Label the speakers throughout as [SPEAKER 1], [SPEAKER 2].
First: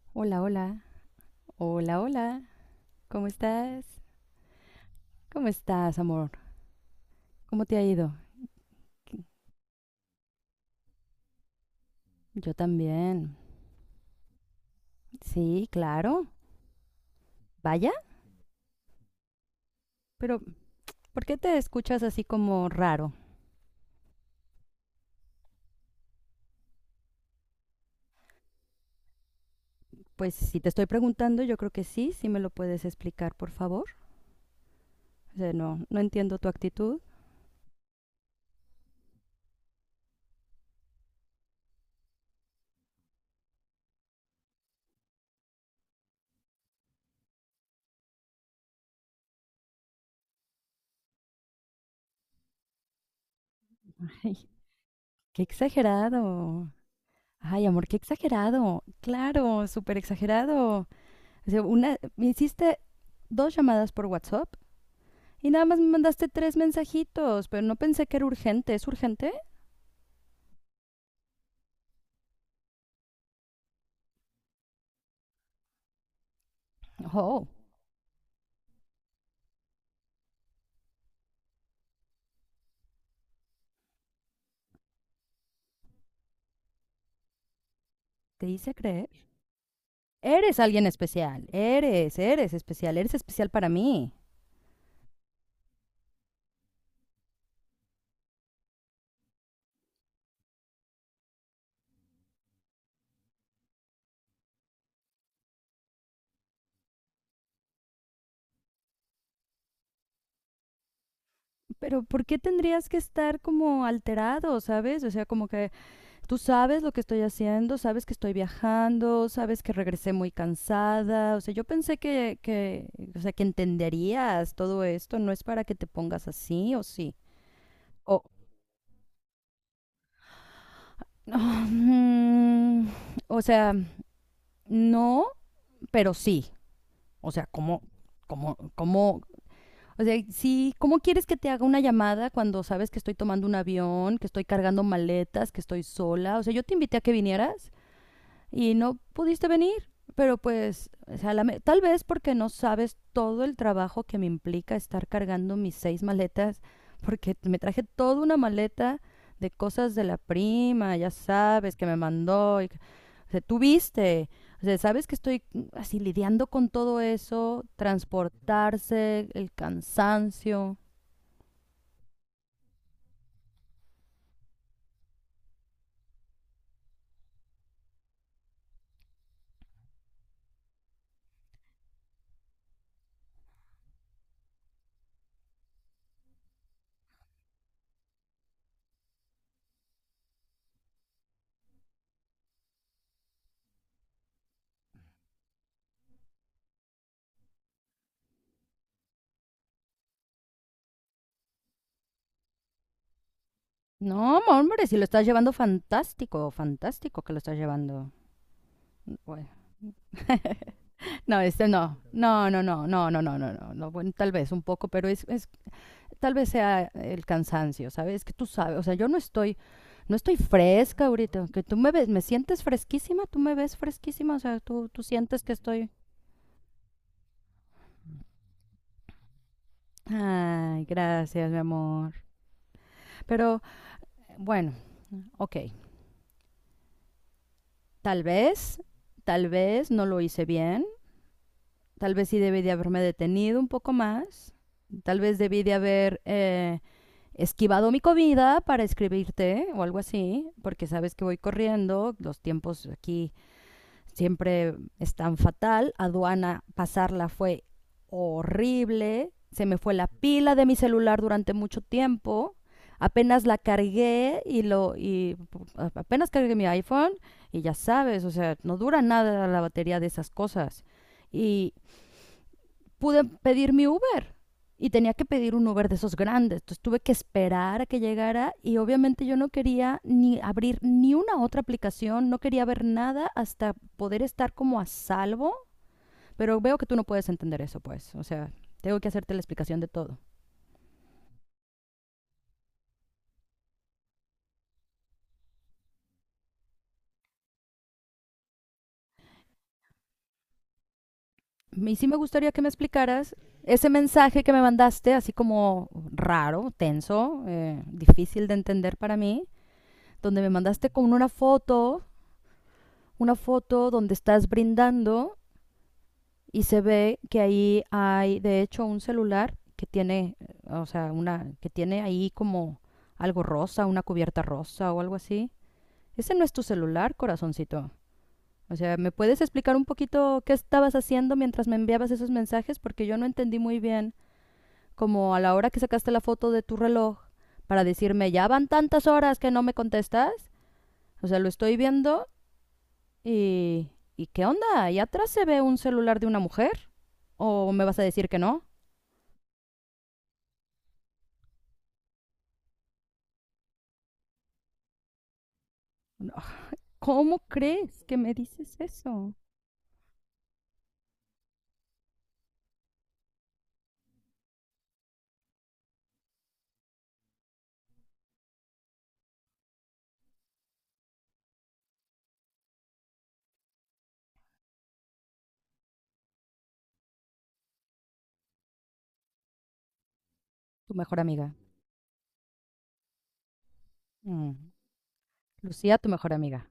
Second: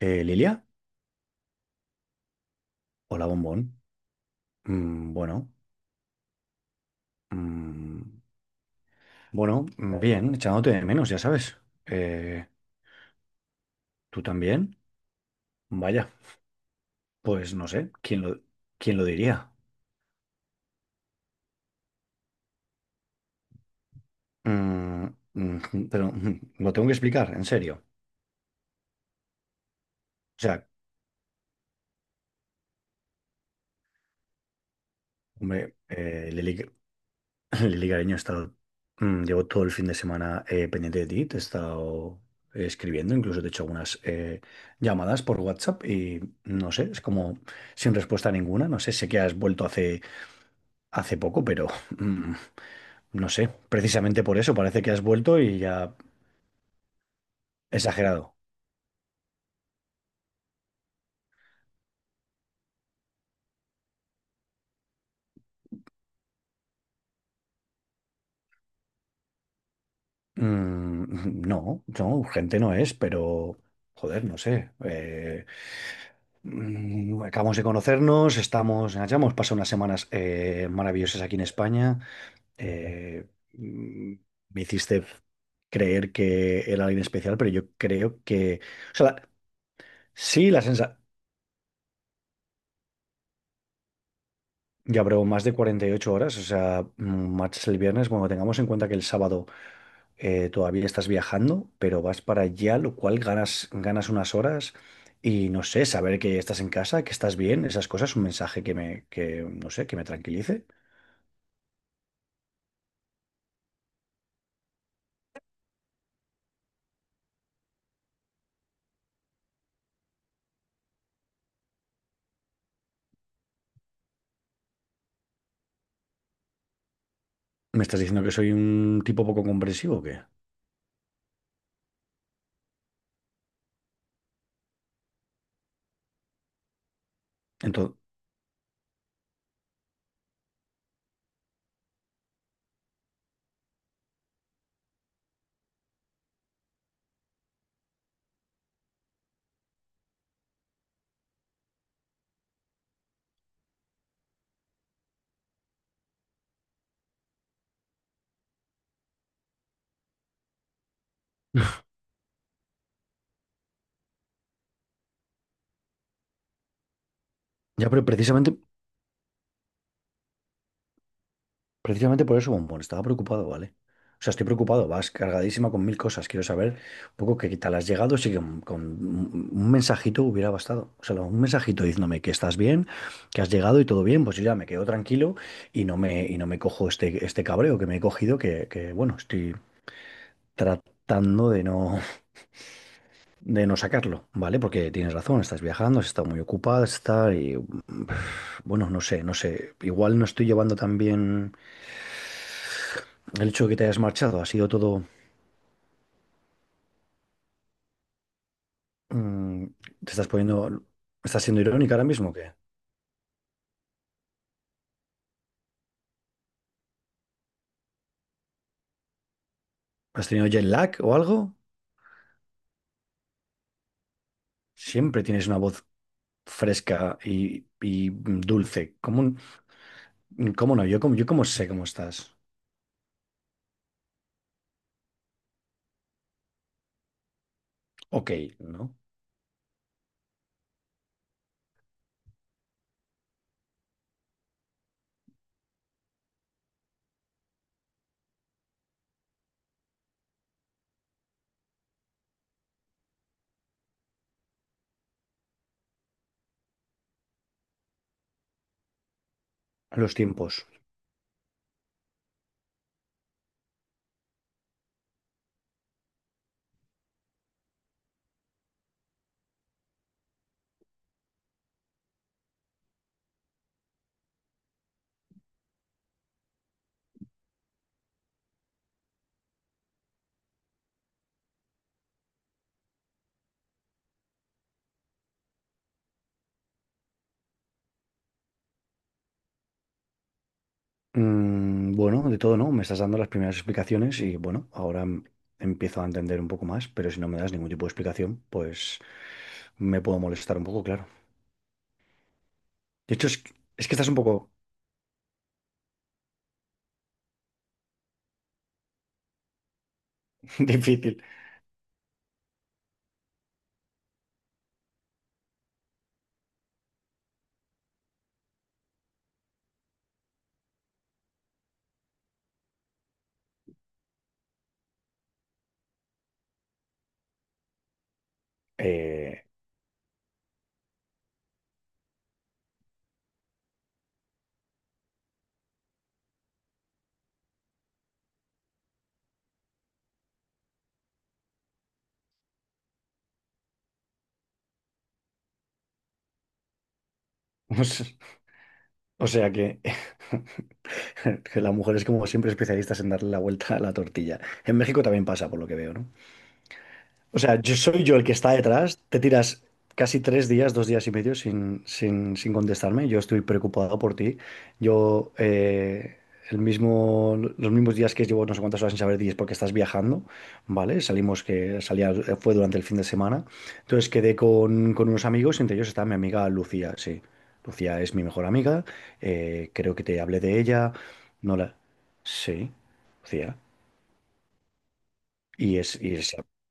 [SPEAKER 1] Hola,
[SPEAKER 2] Lilia,
[SPEAKER 1] hola, hola, hola, ¿cómo
[SPEAKER 2] hola bombón.
[SPEAKER 1] estás? ¿Cómo
[SPEAKER 2] Bueno,
[SPEAKER 1] estás, amor? ¿Cómo te ha
[SPEAKER 2] mm,
[SPEAKER 1] ido?
[SPEAKER 2] bueno, bien, echándote de menos, ya sabes. Eh,
[SPEAKER 1] Yo también.
[SPEAKER 2] ¿Tú también?
[SPEAKER 1] Sí,
[SPEAKER 2] Vaya,
[SPEAKER 1] claro.
[SPEAKER 2] pues no sé,
[SPEAKER 1] Vaya,
[SPEAKER 2] quién lo diría?
[SPEAKER 1] pero ¿por qué te escuchas así como raro?
[SPEAKER 2] Mm, mm, pero lo tengo que explicar, en serio.
[SPEAKER 1] Pues
[SPEAKER 2] O
[SPEAKER 1] si
[SPEAKER 2] sea,
[SPEAKER 1] te estoy preguntando, yo creo que sí, sí me lo puedes explicar, por favor. O sea,
[SPEAKER 2] hombre,
[SPEAKER 1] no entiendo tu
[SPEAKER 2] Lili,
[SPEAKER 1] actitud.
[SPEAKER 2] Lili, cariño, he estado, llevo todo el fin de semana pendiente de ti, te he estado escribiendo, incluso te he hecho algunas llamadas por WhatsApp y no sé, es como sin respuesta ninguna. No sé, sé que has vuelto hace poco, pero mm, no sé. Precisamente por
[SPEAKER 1] Ay,
[SPEAKER 2] eso parece que has vuelto
[SPEAKER 1] qué
[SPEAKER 2] y ya
[SPEAKER 1] exagerado. Ay, amor, qué
[SPEAKER 2] exagerado.
[SPEAKER 1] exagerado. Claro, súper exagerado. O sea, una, me hiciste dos llamadas por WhatsApp y nada más me mandaste tres mensajitos, pero no pensé que era urgente. ¿Es urgente?
[SPEAKER 2] No, no, urgente no es, pero joder, no sé.
[SPEAKER 1] Oh,
[SPEAKER 2] Acabamos de conocernos, estamos, ya hemos pasado unas semanas maravillosas aquí en España. eh, mm, Me hiciste creer que era alguien especial, pero yo creo
[SPEAKER 1] te
[SPEAKER 2] que,
[SPEAKER 1] hice
[SPEAKER 2] o sea,
[SPEAKER 1] creer.
[SPEAKER 2] sí,
[SPEAKER 1] Eres
[SPEAKER 2] la
[SPEAKER 1] alguien
[SPEAKER 2] sensación.
[SPEAKER 1] especial, eres, eres especial para mí.
[SPEAKER 2] Ya, pero más de 48 horas, o sea, marchas el viernes. Bueno, tengamos en cuenta que el sábado todavía estás viajando, pero vas para allá, lo cual ganas, ganas unas horas y no sé, saber que estás en casa, que estás bien, esas cosas, un mensaje que me, que, no sé, que me tranquilice.
[SPEAKER 1] Pero ¿por qué tendrías que estar como alterado, sabes? O sea, como que tú sabes lo que estoy haciendo, sabes que estoy viajando, sabes que regresé muy cansada. O sea, yo pensé que o sea, que entenderías todo esto, no es para que te pongas así o sí.
[SPEAKER 2] ¿Me estás
[SPEAKER 1] O,
[SPEAKER 2] diciendo que soy un tipo poco comprensivo o qué?
[SPEAKER 1] o sea, no, pero sí. O sea, ¿cómo,
[SPEAKER 2] Entonces,
[SPEAKER 1] cómo, cómo, o sea, sí, ¿cómo quieres que te haga una llamada cuando sabes que estoy tomando un avión, que estoy cargando maletas, que estoy sola? O sea, yo te invité a que vinieras y no pudiste venir. Pero pues, o sea, la me- tal vez porque no sabes todo el trabajo que me implica estar cargando mis seis maletas, porque me traje toda una maleta de cosas de la prima, ya sabes, que me mandó y o sea, tú viste, o sea, sabes que estoy así lidiando con todo eso,
[SPEAKER 2] ya, pero
[SPEAKER 1] transportarse, el cansancio.
[SPEAKER 2] Precisamente por eso, bombón, estaba preocupado, ¿vale? O sea, estoy preocupado, vas cargadísima con mil cosas. Quiero saber un poco qué tal has llegado, si con un mensajito hubiera bastado. O sea, un mensajito diciéndome que estás bien, que has llegado y todo bien, pues yo ya me quedo tranquilo y no me cojo este cabreo que me he cogido, bueno, estoy tratando de no, sacarlo, ¿vale? Porque tienes razón, estás viajando, has estado muy ocupada, está y bueno, no sé, no sé. Igual no estoy llevando tan bien el hecho de que te hayas
[SPEAKER 1] No,
[SPEAKER 2] marchado, ha sido
[SPEAKER 1] hombre, si lo
[SPEAKER 2] todo.
[SPEAKER 1] estás llevando fantástico, fantástico que lo estás llevando. Bueno.
[SPEAKER 2] Mm, ¿te estás poniendo,
[SPEAKER 1] No,
[SPEAKER 2] Estás siendo
[SPEAKER 1] este
[SPEAKER 2] irónica
[SPEAKER 1] no.
[SPEAKER 2] ahora mismo o
[SPEAKER 1] No,
[SPEAKER 2] qué?
[SPEAKER 1] no, no, no, no, no, no, no, no. Bueno, tal vez un poco, pero es tal vez sea el cansancio, ¿sabes? Que tú sabes, o sea, yo no
[SPEAKER 2] ¿Has
[SPEAKER 1] estoy
[SPEAKER 2] tenido jet lag
[SPEAKER 1] fresca
[SPEAKER 2] o algo?
[SPEAKER 1] ahorita, que tú me ves, me sientes fresquísima, tú me ves fresquísima, o sea, tú
[SPEAKER 2] Siempre
[SPEAKER 1] sientes
[SPEAKER 2] tienes
[SPEAKER 1] que
[SPEAKER 2] una voz
[SPEAKER 1] estoy
[SPEAKER 2] fresca y dulce. ¿Cómo
[SPEAKER 1] Ay,
[SPEAKER 2] no? Yo cómo
[SPEAKER 1] gracias, mi
[SPEAKER 2] sé cómo
[SPEAKER 1] amor.
[SPEAKER 2] estás.
[SPEAKER 1] Pero bueno, ok. Tal
[SPEAKER 2] Ok,
[SPEAKER 1] vez,
[SPEAKER 2] ¿no?
[SPEAKER 1] tal vez no lo hice bien. Tal vez sí debí de haberme detenido un poco más. Tal vez debí de haber esquivado mi comida para escribirte o algo así, porque sabes que voy corriendo, los tiempos aquí siempre es tan fatal. Aduana, pasarla fue horrible. Se me fue la
[SPEAKER 2] Los
[SPEAKER 1] pila de
[SPEAKER 2] tiempos.
[SPEAKER 1] mi celular durante mucho tiempo. Apenas la cargué y apenas cargué mi iPhone y ya sabes, o sea, no dura nada la batería de esas cosas. Y, pude pedir mi Uber y tenía que pedir un Uber de esos grandes. Entonces tuve que esperar a que llegara y obviamente yo no quería ni abrir ni una otra aplicación, no quería ver nada hasta poder estar como a salvo. Pero veo que tú no puedes entender eso, pues. O sea, tengo que hacerte la explicación de todo.
[SPEAKER 2] Bueno, de todo, ¿no? Me estás dando las primeras explicaciones y bueno, ahora empiezo a entender un poco más, pero si no me das ningún tipo de explicación, pues me puedo molestar un poco, claro.
[SPEAKER 1] Y sí me gustaría que me
[SPEAKER 2] De hecho,
[SPEAKER 1] explicaras
[SPEAKER 2] es
[SPEAKER 1] ese
[SPEAKER 2] que estás un
[SPEAKER 1] mensaje
[SPEAKER 2] poco
[SPEAKER 1] que me mandaste, así como raro, tenso, difícil de entender para mí, donde me mandaste con
[SPEAKER 2] difícil.
[SPEAKER 1] una foto donde estás brindando y se ve que ahí hay, de hecho, un celular que tiene, o sea, una, que tiene ahí como algo rosa, una cubierta rosa o algo así. Ese no es tu celular, corazoncito. O sea, ¿me puedes
[SPEAKER 2] Eh,
[SPEAKER 1] explicar un poquito qué estabas haciendo mientras me enviabas esos mensajes? Porque yo no entendí muy bien, como a la hora que sacaste la foto de tu reloj para decirme, ya van tantas horas que no me contestas. O sea, lo estoy viendo y... ¿Y qué onda? ¿Ahí atrás se ve un celular de una mujer? ¿O me vas a decir que no?
[SPEAKER 2] o sea que... Que la mujer es como siempre especialistas en darle la vuelta a la tortilla. En México también pasa, por lo que veo, ¿no?
[SPEAKER 1] ¿Cómo
[SPEAKER 2] O sea, yo
[SPEAKER 1] crees
[SPEAKER 2] soy
[SPEAKER 1] que
[SPEAKER 2] yo el que
[SPEAKER 1] me
[SPEAKER 2] está
[SPEAKER 1] dices
[SPEAKER 2] detrás. Te
[SPEAKER 1] eso?
[SPEAKER 2] tiras casi 3 días, 2 días y medio sin contestarme. Yo estoy preocupado por ti. Yo, los mismos días que llevo no sé cuántas horas sin saber de ti es porque estás viajando, ¿vale? Salimos que salía, fue durante el fin de semana. Entonces quedé con unos amigos, entre ellos está mi amiga Lucía, sí. Lucía es mi mejor amiga. Creo que te hablé de ella.
[SPEAKER 1] Tu mejor amiga.
[SPEAKER 2] No la... Sí, Lucía.
[SPEAKER 1] Mm, Lucía, tu
[SPEAKER 2] Y
[SPEAKER 1] mejor
[SPEAKER 2] es
[SPEAKER 1] amiga.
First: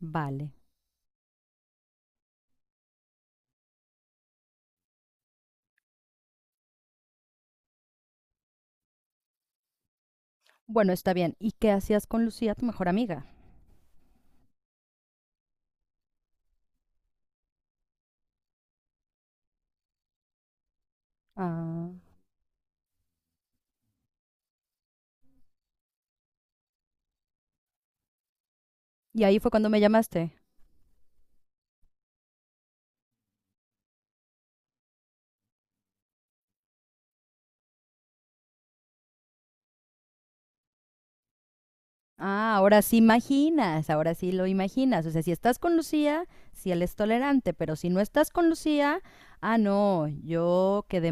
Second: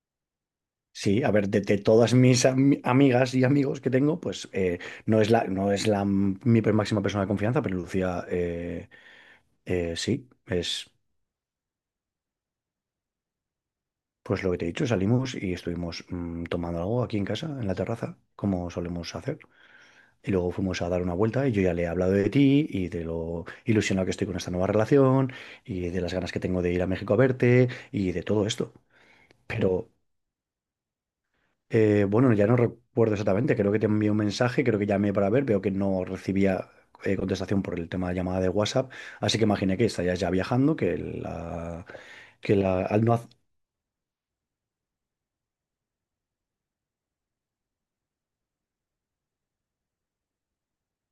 [SPEAKER 1] Vale.
[SPEAKER 2] Sí, a ver, de todas mis amigas y amigos que tengo, pues no es la máxima persona de confianza, pero Lucía, sí, es
[SPEAKER 1] Bueno, está bien. ¿Y qué hacías con Lucía, tu mejor amiga?
[SPEAKER 2] pues lo que te he dicho, salimos y estuvimos tomando algo aquí en casa, en la terraza, como solemos hacer. Y luego fuimos a dar una vuelta y yo ya le he
[SPEAKER 1] Ah.
[SPEAKER 2] hablado de ti y de lo ilusionado que estoy con esta nueva relación y de las ganas que tengo de ir a México a verte y de todo esto.
[SPEAKER 1] Y ahí fue cuando me
[SPEAKER 2] Pero
[SPEAKER 1] llamaste.
[SPEAKER 2] Bueno, ya no recuerdo exactamente, creo que te envié un mensaje, creo que llamé para ver, veo que no recibía contestación por el tema de llamada de WhatsApp, así que imaginé que estarías ya viajando,
[SPEAKER 1] Ah,
[SPEAKER 2] que
[SPEAKER 1] ahora
[SPEAKER 2] la...
[SPEAKER 1] sí
[SPEAKER 2] al no haz-
[SPEAKER 1] imaginas, ahora sí lo imaginas. O sea, si estás con Lucía, si él es tolerante, pero si no estás con Lucía, ah, no, yo quedé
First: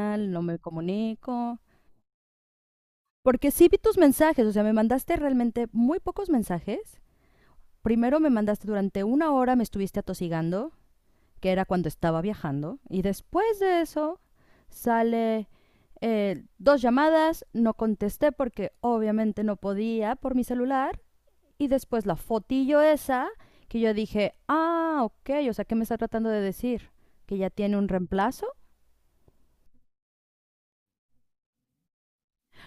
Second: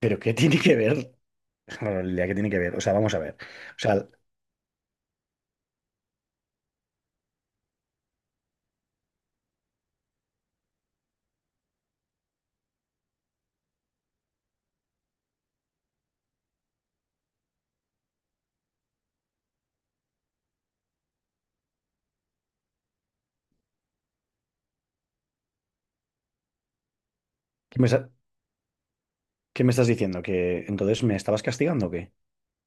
[SPEAKER 2] Pero ¿qué
[SPEAKER 1] no me
[SPEAKER 2] tiene que ver?
[SPEAKER 1] comunico.
[SPEAKER 2] Realidad, ¿qué tiene que ver? O sea, vamos a ver.
[SPEAKER 1] Porque sí vi
[SPEAKER 2] O
[SPEAKER 1] tus
[SPEAKER 2] sea,
[SPEAKER 1] mensajes, o sea, me mandaste realmente muy pocos mensajes. Primero me mandaste durante una hora, me estuviste atosigando. Que era cuando estaba viajando. Y después de eso sale dos llamadas, no contesté porque obviamente no podía por mi celular. Y después la fotillo esa que yo dije, ah, ok, o sea, ¿qué me está tratando de decir? ¿Que ya tiene
[SPEAKER 2] ¿qué
[SPEAKER 1] un
[SPEAKER 2] me, sa-
[SPEAKER 1] reemplazo?
[SPEAKER 2] qué me estás diciendo? ¿Que entonces me estabas castigando o qué?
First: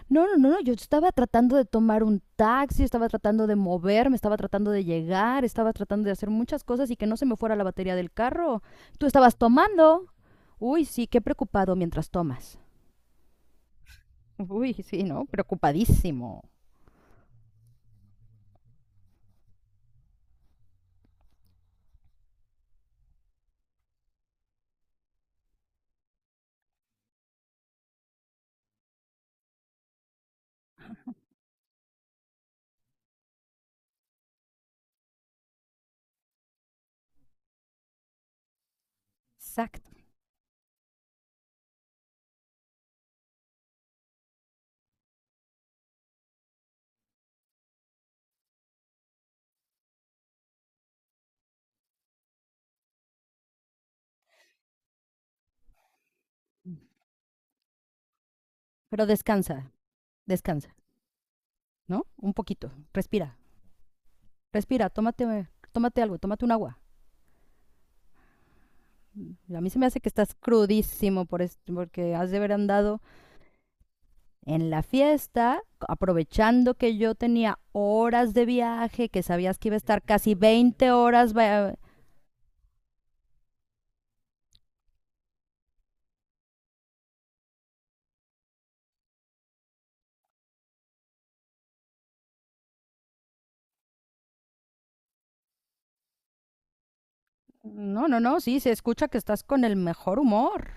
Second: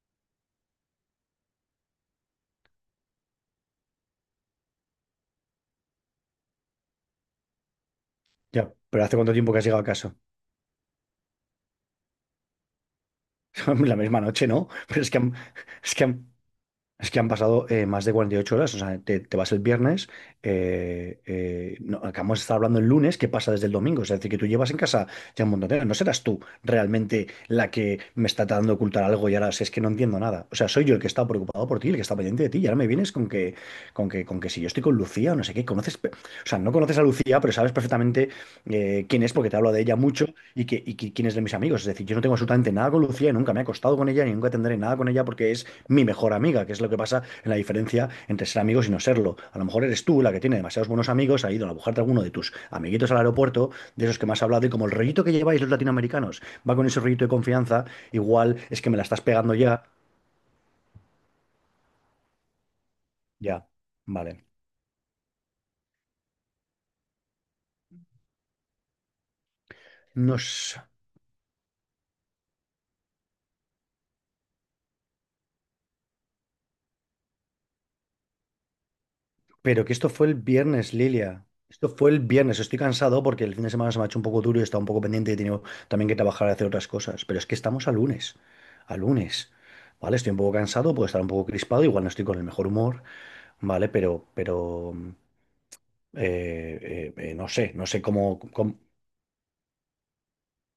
[SPEAKER 1] No, no, no, no, yo estaba tratando de tomar un taxi, estaba tratando de moverme, estaba tratando de llegar, estaba tratando de hacer muchas cosas y que no se me fuera la batería del carro.
[SPEAKER 2] Ya, pero
[SPEAKER 1] Tú
[SPEAKER 2] ¿hace cuánto
[SPEAKER 1] estabas
[SPEAKER 2] tiempo que has llegado a
[SPEAKER 1] tomando.
[SPEAKER 2] casa?
[SPEAKER 1] Uy, sí, qué preocupado mientras tomas.
[SPEAKER 2] La misma noche, ¿no?
[SPEAKER 1] Uy,
[SPEAKER 2] Pero
[SPEAKER 1] sí, ¿no?
[SPEAKER 2] es que han...
[SPEAKER 1] Preocupadísimo.
[SPEAKER 2] es que han pasado más de 48 horas, o sea, te vas el viernes, no, acabamos de estar hablando el lunes, ¿qué pasa desde el domingo? Es decir, que tú llevas en casa ya un montón de horas. No serás tú realmente la que me está tratando de ocultar algo y ahora si es que no entiendo nada. O sea, soy yo el que está preocupado por ti, el que está pendiente de ti, y ahora me vienes con que si yo estoy con Lucía o no sé qué, o sea, no conoces a Lucía, pero sabes perfectamente quién es porque te hablo de
[SPEAKER 1] Exacto.
[SPEAKER 2] ella mucho quién es de mis amigos. Es decir, yo no tengo absolutamente nada con Lucía, y nunca me he acostado con ella, ni nunca tendré nada con ella porque es mi mejor amiga, que es lo que pasa en la diferencia entre ser amigos y no serlo. A lo mejor eres tú la que tiene demasiados buenos amigos, ha ido a buscarte alguno de tus amiguitos al aeropuerto, de esos que más has hablado, y como el rollito que lleváis los latinoamericanos va con ese rollito de confianza, igual es que me la
[SPEAKER 1] Pero
[SPEAKER 2] estás pegando
[SPEAKER 1] descansa,
[SPEAKER 2] ya.
[SPEAKER 1] descansa, ¿no? Un poquito. Respira,
[SPEAKER 2] Ya, vale.
[SPEAKER 1] respira, tómate, tómate algo, tómate un agua. A mí se me hace que estás
[SPEAKER 2] No,
[SPEAKER 1] crudísimo porque has de haber andado en la fiesta, aprovechando que yo tenía horas de viaje, que sabías que iba a
[SPEAKER 2] pero que
[SPEAKER 1] estar
[SPEAKER 2] esto fue
[SPEAKER 1] casi
[SPEAKER 2] el
[SPEAKER 1] 20
[SPEAKER 2] viernes,
[SPEAKER 1] horas.
[SPEAKER 2] Lilia.
[SPEAKER 1] Va-
[SPEAKER 2] Esto fue el viernes, estoy cansado porque el fin de semana se me ha hecho un poco duro y he estado un poco pendiente y he tenido también que trabajar y hacer otras cosas. Pero es que estamos a lunes, a lunes. Vale, estoy un poco cansado, puedo estar un poco crispado, igual no estoy con el mejor humor. ¿Vale? Pero, no sé, no sé
[SPEAKER 1] No, no, no, sí, se escucha que estás con el mejor humor.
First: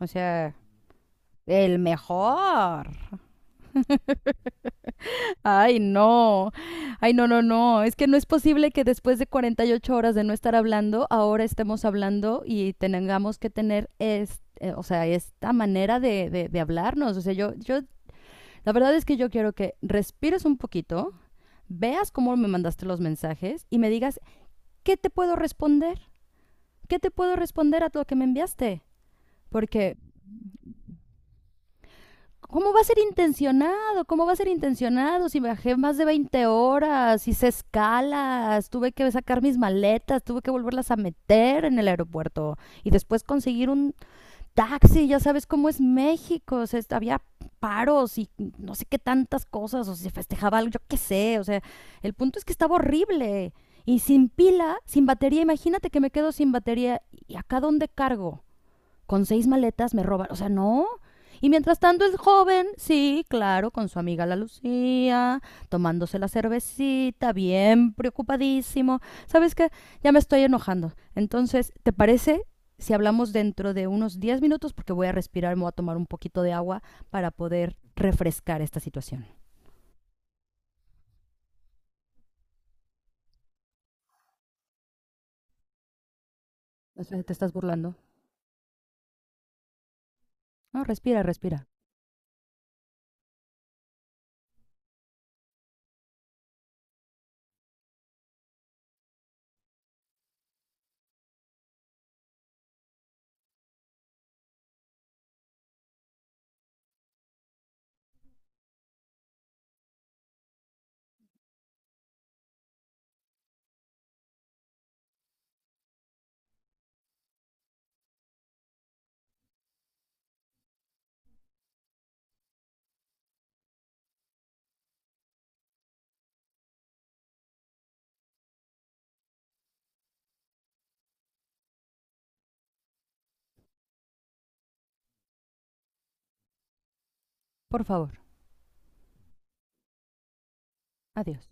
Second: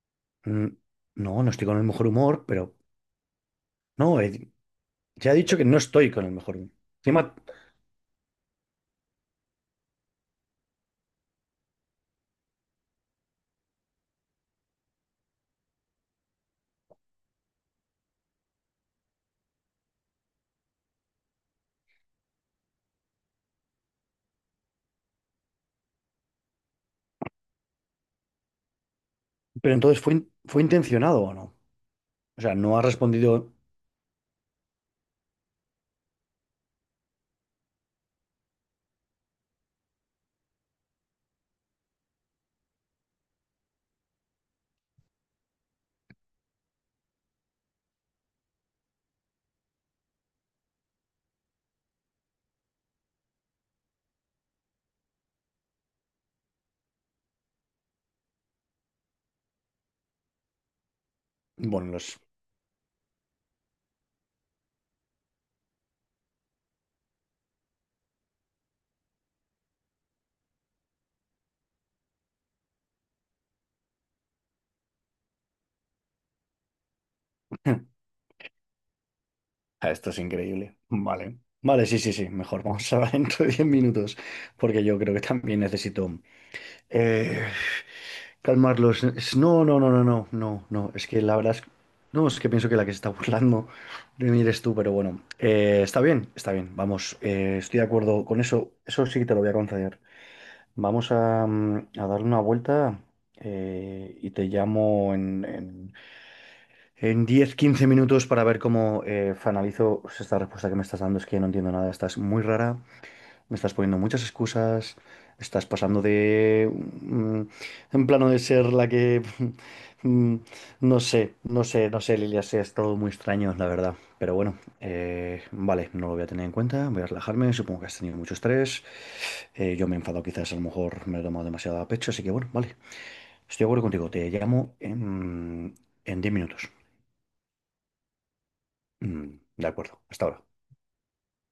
[SPEAKER 1] O sea,
[SPEAKER 2] mm, No, no estoy con
[SPEAKER 1] el
[SPEAKER 2] el mejor humor, pero...
[SPEAKER 1] mejor.
[SPEAKER 2] No, ya he dicho que no
[SPEAKER 1] Ay,
[SPEAKER 2] estoy con el
[SPEAKER 1] no.
[SPEAKER 2] mejor humor.
[SPEAKER 1] Ay, no,
[SPEAKER 2] Encima,
[SPEAKER 1] no, no. Es que no es posible que después de 48 horas de no estar hablando, ahora estemos hablando y tengamos que tener o sea, esta manera de hablarnos. O sea, yo, la verdad es que yo quiero que respires un poquito, veas cómo me mandaste los mensajes y me digas, ¿qué te puedo responder? ¿Qué te puedo responder a lo que me enviaste?
[SPEAKER 2] pero
[SPEAKER 1] Porque
[SPEAKER 2] entonces ¿fue intencionado o no? O sea,
[SPEAKER 1] ¿cómo
[SPEAKER 2] no
[SPEAKER 1] va
[SPEAKER 2] ha
[SPEAKER 1] a ser
[SPEAKER 2] respondido...
[SPEAKER 1] intencionado? ¿Cómo va a ser intencionado? Si viajé más de 20 horas, hice escalas, tuve que sacar mis maletas, tuve que volverlas a meter en el aeropuerto y después conseguir un taxi, ya sabes cómo es México, o sea, es- había paros y no sé qué tantas cosas, o si se festejaba algo, yo qué sé, o sea, el punto es que estaba horrible y sin pila, sin batería, imagínate que me quedo sin batería y acá dónde cargo. Con seis maletas me roban. O sea, no. Y mientras
[SPEAKER 2] Bueno,
[SPEAKER 1] tanto el
[SPEAKER 2] los...
[SPEAKER 1] joven, sí, claro, con su amiga la Lucía, tomándose la cervecita, bien preocupadísimo. ¿Sabes qué? Ya me estoy enojando. Entonces, ¿te parece si hablamos dentro de unos 10 minutos? Porque voy a respirar, me voy a tomar un poquito de agua para poder refrescar esta situación.
[SPEAKER 2] Ah, esto es increíble. Vale. Vale, sí, sí, sí, mejor. Vamos a hablar dentro de 10 minutos, porque yo creo que también necesito...
[SPEAKER 1] ¿Te
[SPEAKER 2] eh,
[SPEAKER 1] estás burlando?
[SPEAKER 2] Calmarlos. No, no, no, no, no, no,
[SPEAKER 1] No,
[SPEAKER 2] no. Es que
[SPEAKER 1] respira,
[SPEAKER 2] la verdad
[SPEAKER 1] respira.
[SPEAKER 2] es... No, es que pienso que la que se está burlando de mí eres tú, pero bueno. Está bien, está bien. Vamos, estoy de acuerdo con eso. Eso sí que te lo voy a conceder. Vamos a darle una vuelta y te llamo en 10, 15 minutos para ver cómo finalizo pues, esta respuesta que me estás dando. Es que no entiendo nada. Estás muy rara. Me estás poniendo muchas excusas, estás pasando de en plano de ser la que mm, no sé, no sé, no sé, Lilia, sí, es todo muy extraño, la verdad. Pero bueno, vale, no lo voy a tener en cuenta, voy a relajarme, supongo que has tenido mucho estrés, yo me he enfadado quizás, a lo mejor me lo he tomado demasiado a pecho, así que bueno, vale, estoy de acuerdo contigo, te llamo en 10 minutos.
[SPEAKER 1] Por favor.
[SPEAKER 2] Mm, de acuerdo, hasta ahora.
[SPEAKER 1] Adiós.